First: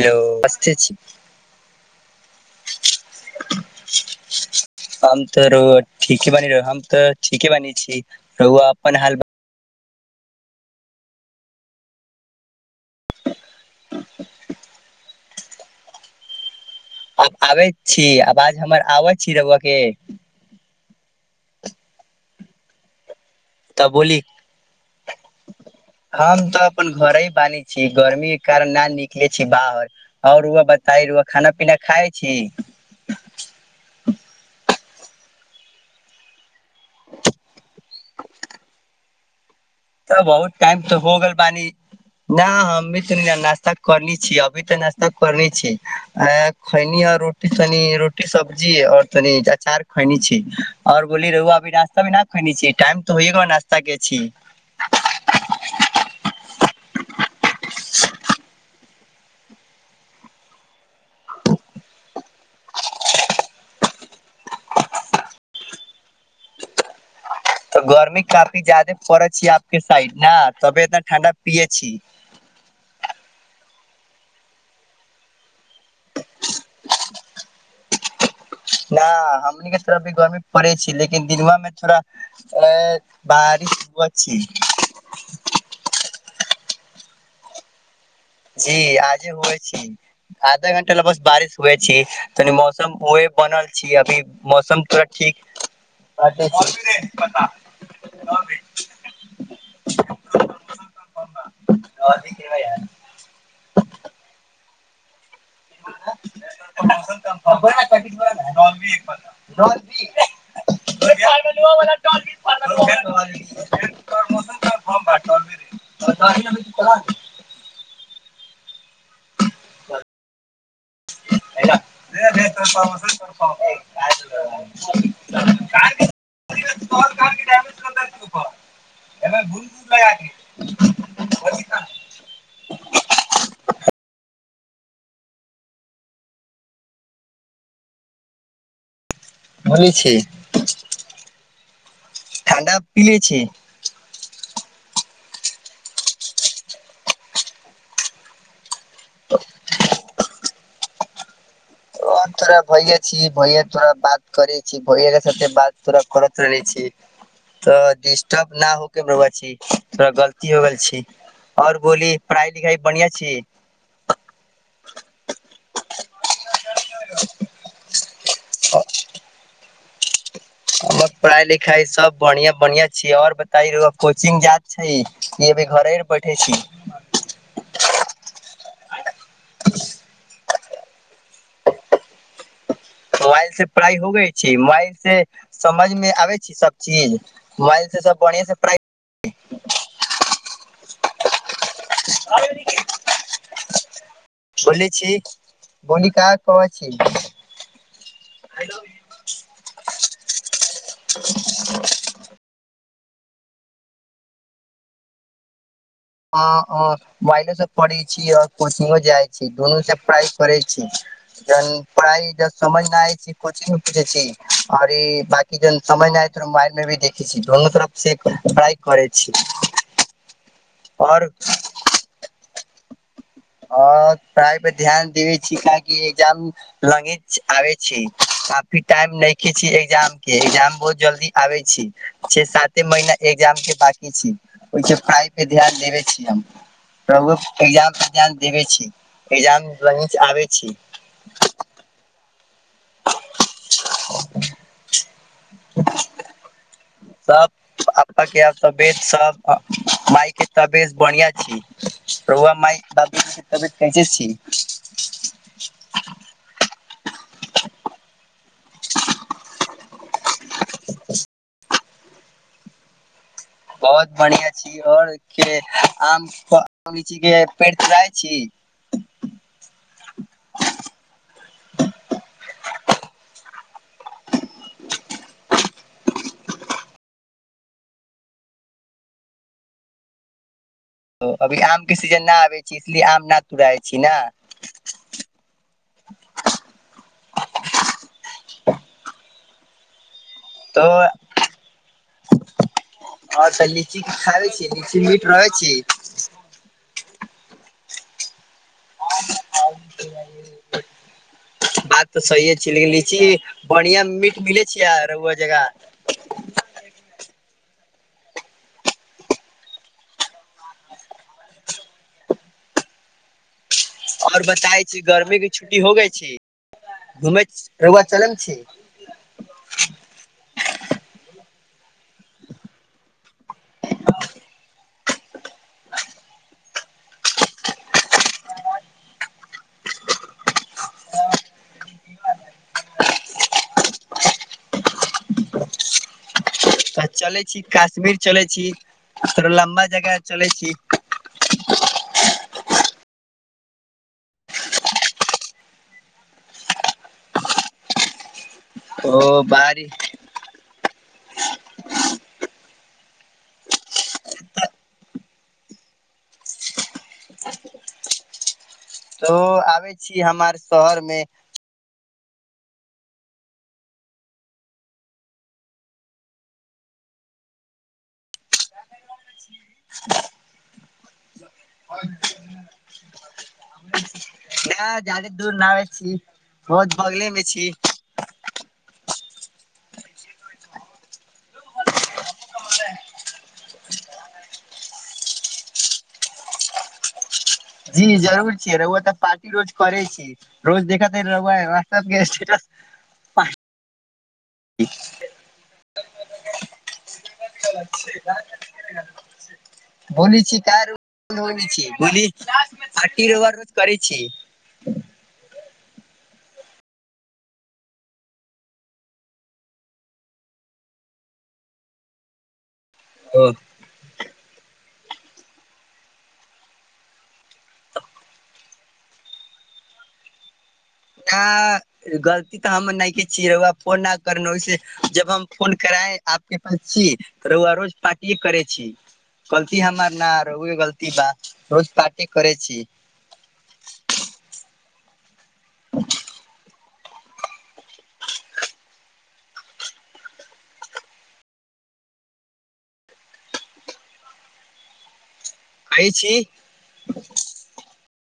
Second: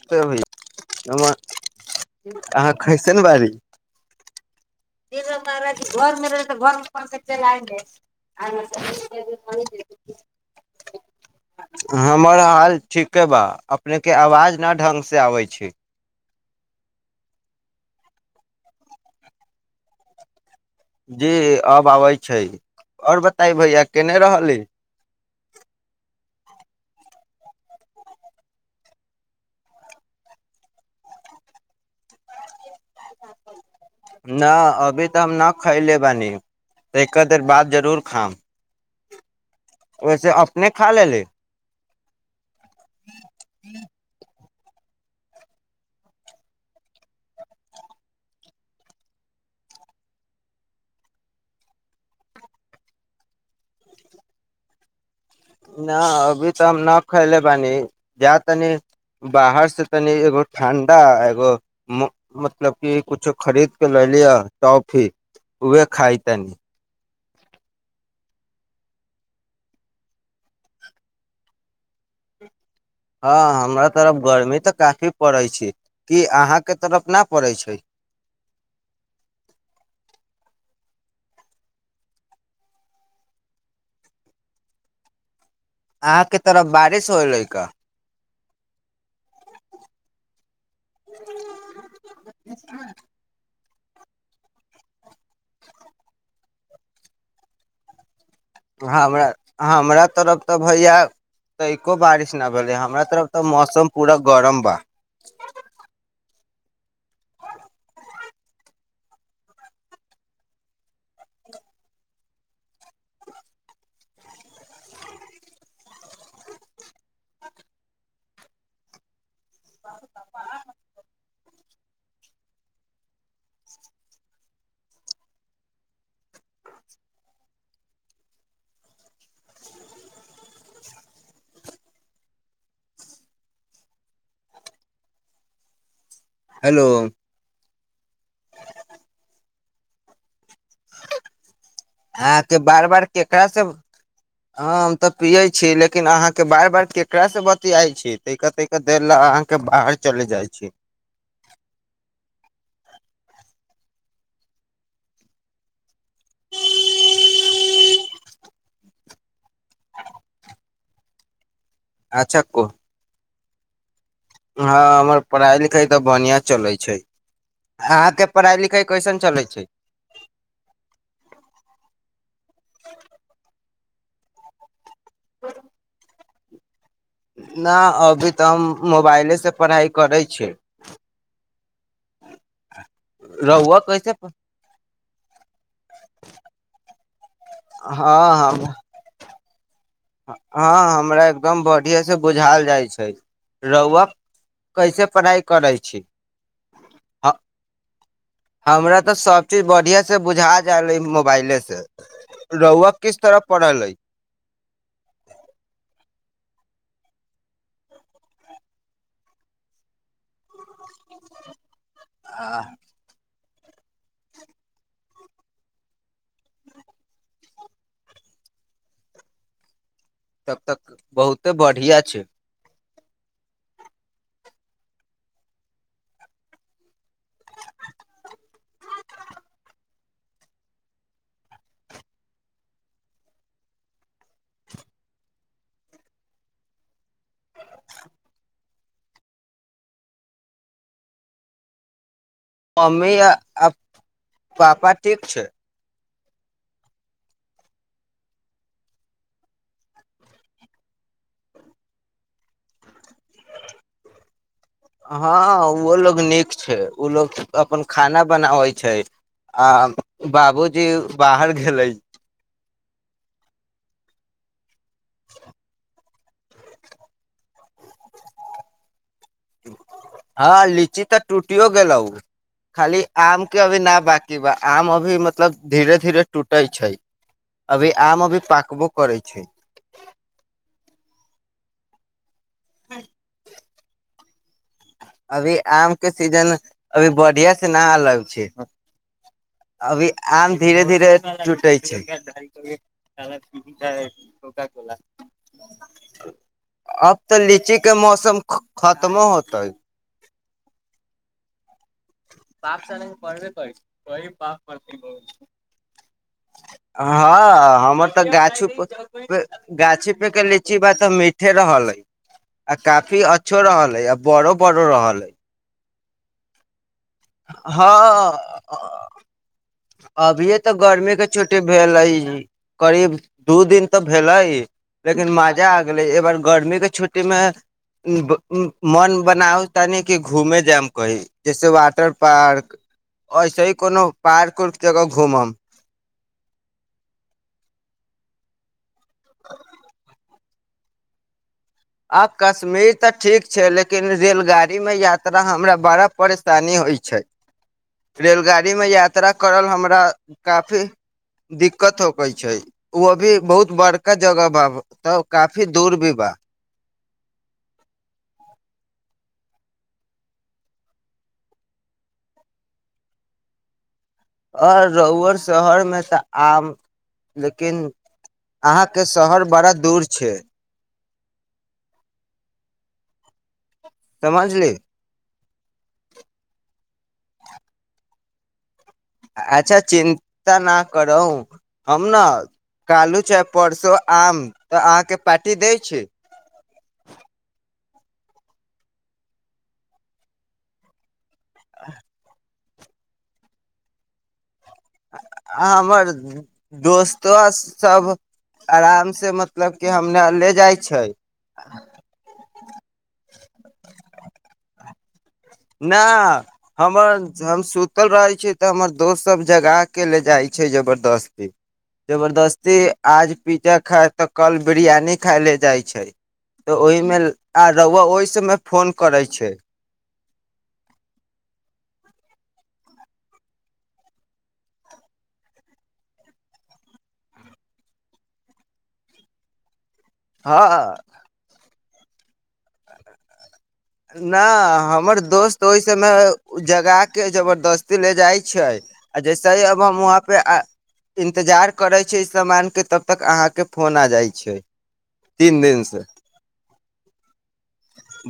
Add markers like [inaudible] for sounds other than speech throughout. hello अभी नमस्ते छी हम अहाँ कैसे ने बारी हम तऽ रउआ घरमे ठीके रह बानी तऽ हम ठीके बानी घरमे छी रउआ अपन हाल हमर हाल ठीक ह बा अपने के आवाज न ढंग से से आबै छै आब आबै छी आबज हमर आबै छी रहबके जी अब आबै छै आओर ब ताइ भैया तऽ बोली केने रहली हम तऽ अपन घरे ही बानहै छी गर्मी के कारण न निकले छी बाहर आओर बता खाना पीना खाइ छी न अभी तऽ हम न खै लेबानी एक देर बाद जरूर खाम तऽ वैसे बहुत अपने टाइम खा तऽ हो लेली गेल बानी न हममे त नाश्ता करनी छीियै अब अभी तऽ ना्ता करने छी ख आो रोटी सब्जी ओर तनि अचार खनी छी आओर बोलली रहभी ना्ता ख छी टाइम तऽ हो ना्ता के छी नहि अभी तऽ हम न खैले बी जा तनी बाहर से तनि एगो ठणडा एगो मतलब क कछो खरीद क ल लियह टॉफी उह खाइ तनी तऽ गर्मी काफी जादे पड़ै छै आपके साइड ने तब एतना ठण्डा पियए छी हँ हमरा तरफ गर्मी तऽ काफी पड़ै छै कि अहाँके तरफ नहि पड़ै छै न हमनीके थड़ अभी गर्मी पड़ै छै लेकिन दिनआ मे थोड़ा बारिश हु छै यहाँ के तरफ बारिश होलै क जी आज हो छी आधा घं्टा ल बस बारिश हुए छै तनी मौसम उह बनल अभी मौसम थोरा ठीक हमरा हमरा तरफ तऽ भैया तैो बारिश नहि भेलै हमरा तरफ तऽ मौसम पूरा गरम बा [unintelligible] [inaudible] [unintelligible] हेलो बोले छी आ के ठण्डा बार बार पीले छी केकरा से ह हम तऽ पियै छी लेकिन अहाँ के बार बार केकरा से बतियाई छी ते कहते के दे ल अहाँके बाहर चलि जाइ छी थोड़रा भैये छी भैय तोरा बात करे छी भैये के साथे बात तोड़ करत रहले छी तो डिस्टर्ब न हो के बआ छी थोड़ा गलती हो गेल छी और बोली अच्छा पढ़ाई को लिखाई बढ़ियां छी हँ हमर पढ़ाई लिखाई तऽ बढ़िया चलै छै अहाँके पढ़ाई लिखाई कैसन चलै छै हमर पढ़ाई लिखाई सब बढ़िआ बढ़िआं छिय आओर बता रह कोचिंगग जायइत छै स बे घरे पढ़े छी न अभी तऽ हम मोबाइलेसँ पढ़ाइ करै छी मोबाइल से पढ़ाइ हो गई छै मोबाइल से समझ मे आबै छी सब चीज मोबाइल से सब हँ बढ़िआँ से हम प्राइ ठीक हँ हमरा एकदम बढ़िएँसँ बुझायल पढ़ाई जाइ छै रहहुुआ बोले कैसे छी पढ़ाइ करै छी बोली का कहै छी हँ हमरा तऽ सब चीज बढ़िआ से बुझा जाल मोबाइले से ओक किस तरह पढ़ल अइ ह मोबाइलो से पढ़े छी और कोचिंगो जाइ छी दुनू से प्राइ करै छी जन पढ़ाइ जब आ समझमे आइ छी कोिंग मे पूछे छी आओर ई बाकी जन समझय मोबाइल मे भी देखे छीोनू तरफ से ्रइ करै छी तब तक और बहुते बढ़िया छै ओ प्राय पर ध्यान देबे छी ककिजाम लगे आ छै अी टाइम नहि क छी एग्जाम के एग्जाम बहुत जल्दी आबे छी छ साते महीना एग्जाम के बाकी छी ओहि पढ़ाइ पे ध्यान देबे छी हम एग्जाम देब छी ए्जाम नच आबै छी मम्मी आ आ पापा ठीक छै सब पा के आब तबियत सब माायके तबियत बढ़िया छीौआ माय के तबियत कैसे छी हँ ओहो लोग नीक छै ओ लोग अपन खाना बनाबै छै आ बाबूजी बाहर गेलै बहुत बढ़िियां छै ई आओर के आम लीची के पेड़ तुड़ाय छी हँ लीची तऽ टूटियो गेलौ खाली आम के अभी न बाकी बा आम अभी मतलब धीरे धीरे टूटे छै अभी आम अभी पाकबो करै छै त अभी आम क सीजन नहि आबै छी इसलिए आम न तुड़इ छी ने [unintelligible] अभी आम के सीजन अभी बढ़िया से नहि अलग छै अभी आम तो धीे धीरे लुटै छै और तऽ लीची खाबे छी लीची मीठ रहे छी तऽ लीची के मौसम खत्मो होतै [unintelligible] बात तऽ सहिे छै लेकिन लीची बढ़िया मीट मिलै छिय रहुआ जगह हँ हमर तऽ गाछ गाछी पे के लीची बा तऽ मीठे रहल हई आ काफी अच्छो रहल अइ आ आओर बड़ो बताय बड़ो छी रहल अइ गर्मी के छुट्टी हो गई ीक हँ अभी तऽ गर्मी के छु भेल करीब दू दिन तऽ भेलै लेकिन मजा आ गेले एक बार गर्मी के छुट्टी मे मन बनाउ तनी कि घूमे जायम कही जैसे वाटर पार्क ऐसे ही कोनो पार्क उर्क जगह घूमम तऽ चलै छी कश्मीर चलै छी थोड़ो लम्बा जगह चलै छी आब कश्मीर तऽ ठीक छै लेकिन रेलगाड़ी मे यात्रा हमरा बड़ा परेशानी होइ छै रेलगाड़ी गाड़ी मे ओ यात्रा करल बारी हमरा काफी दिक्कत हो कहै छै ओ भी बहुत बड़का जगह बा तऽ काफी दूर भी बा तऽ आबै छीिय हमर शहरमे आओर रोहुुअर शहर मे तऽ आम लेकिन अहाँके शहरमे बड़ा दूर छै समझली ह जा बहुत दूर नाबे छी बहुत बगले मे छी अच्छा चिन्ता न करू हम ने कालू चाहे परसो आम तऽ अहाँके पार्टी दै छै जी जरूर छीिय रुआ तऽ पार्टी रोज करे छी रोज देख रबइ व ग [inaudible] आ हमर दोस्त से मतलब कि हमरा बोल ले छी जाइ क छै रोज ब छी बोल पटी रोग रोज करै छी न हमर हम सुतल रहै छी तऽ हमर दोस्त सब जगा के ले जाइ छै जबरदस्ती जबरदस्ती आज ओ पिज्जा खा तऽ कल बिरयानी खाय ले जाइ छै तऽ ओहिमे आर रुआ ओहि समय फोन करै छै नहि गलती तऽ हम नहि के छीियै रहुआ फोन नहि कर ओहिस जब हम फोन करााय आपके पास छीिय त रुआ रोज पार्टिए करे छी गलती हमर न रह उ हँ गलती बा रोज पार्टी करै छी न हमर दोस्त तऽ ओहि सबमे जगा के जबरदस्ती ले जाइ छै आ जैसे ही अब हम वहाँपे इन्तजार करै छी सामानके तब तक अहाँके फोन आ जाइ छै तीन दिन से कहै छी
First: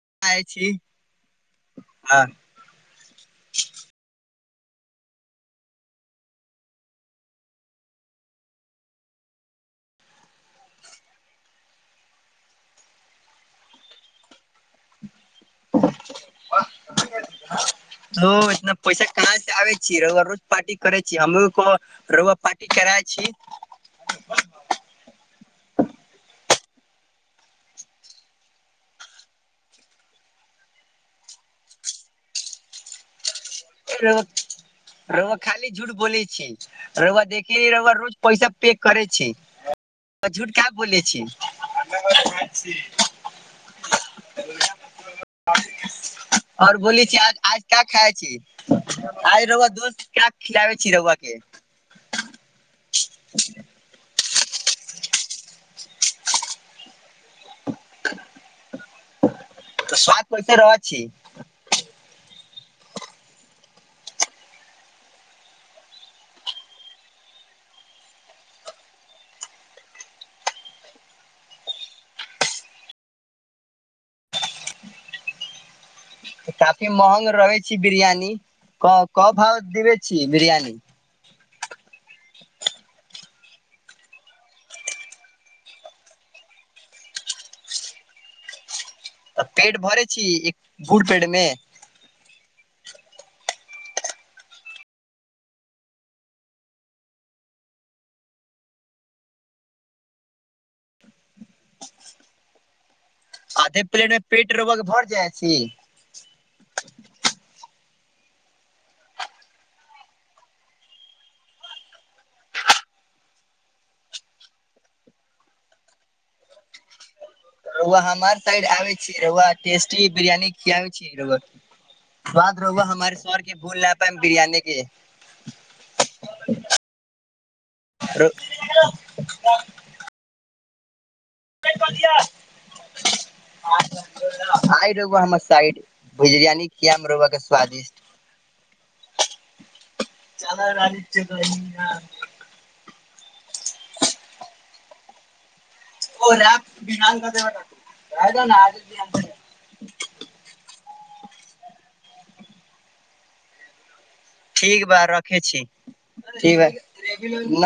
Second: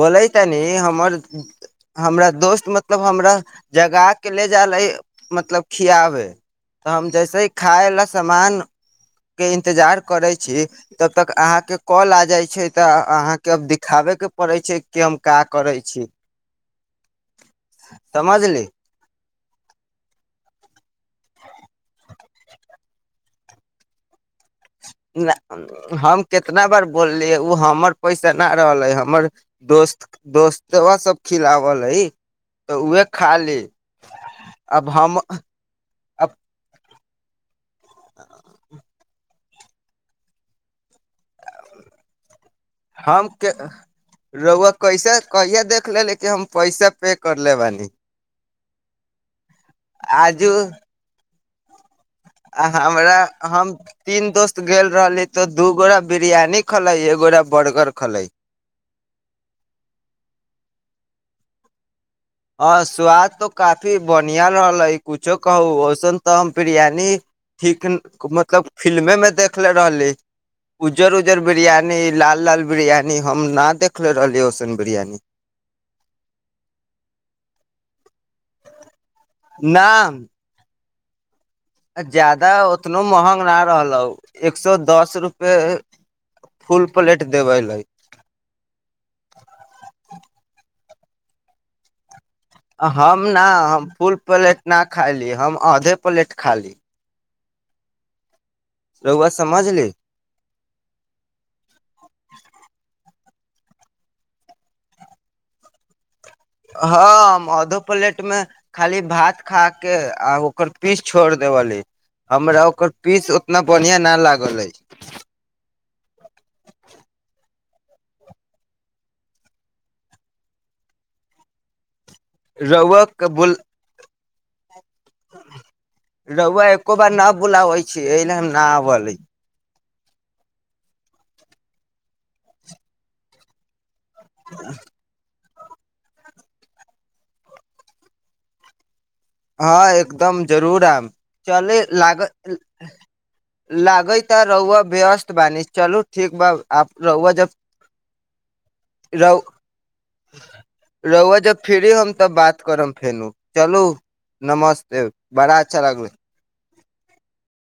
बोलै आय छी हँ [unintelligible] के ले जा ल मतलब खियाबे तऽ हम जैसे ह खायला समामान के इन्तजार करै छी तब तक अहाँके कॉल आ जाइ छै तऽ अहाँकेब दिखाबे के पड़ै छै [inaudible] का करै छी तो समझली इतना पैसा कहाँ आबै छी रआ रोज पार्टी करै छी हमरो रआ पार्टी कराय छी हम कितना बार बोललियै ओ हमर पैसा नहि रहल है हमर दोस्त दोस्तो सब खिलावल है तऽ उह र खाली झूठ बोल अब छ रौआ देखिय रौआ रोज पैसा पेय करै छी तऽ झूठ काहे बोलै छी हम रहुआ कैसा कहिया देख ले ले कि हम और पैसा बोलै पे छी आज करले आज का बानी खाय छी आइ रआ दोस्त क खिलाबे छी रौआ [inaudible] आ हमरा हम तीन दोस्त गेल रहली तो दू गोटा बिरियानी खलै एगोटा बर्गर खलै तऽ स्वाद पैसे रह छी हँ स्वाद तऽ काफी बढ़िआँ रहलै किछो कहू ओसन तऽ हम बिरियानी ठीक मतलब फिलमेमे देखले रहली उज्जर उज्जर बिरियानी लाल लाल बिरियानी हम नहि देखले रहली ओसन बिरियानी काफी महंग रहै छै बिरियानी कऽ कऽ भाव दबै छी नाम बिरियानी ज्यादा ओतनो महग ना रहलौ एक सए दस रुपे फुल प्लेट देबै ल तऽ पेट भरय छी फूल पेडमे हम ना हम फुल प्लेट ना खायली हम आधे प्लेट खायली रहुआ समझली आधे प्लेटमे पेट रौआक भर जाइ छी हँ हम आधो प्लेट मे खाली भात खा के आ ओकर पीस छोड़ देबली हमरा ओकर पीस ओतना बढ़िआं न लागल अए रौआ हमार साइड आबे छी रौआ टेस्टी बिरयानी खियाआबे छी रौआ बाद रौआ रउआ हमार स्वरके भूल नहि पाय बिरयानी के रौआ एको बार न बुलाबै छै रउ एले न अबलै [unintelligible] आइ रौआ हमर साइड बिरियानी खियैब रौआ के स्वादिष्ट हँ एकदम जरूर आयम चलय लागल लागैता रौआ व्यस्त बानी चलू ठीक बा आप रउआ जब [unintelligible] रहुआ जब फ्री हैम तब बात करब फेन चलू ठीक नमस्ते बड़ा अच्छा लागलै नम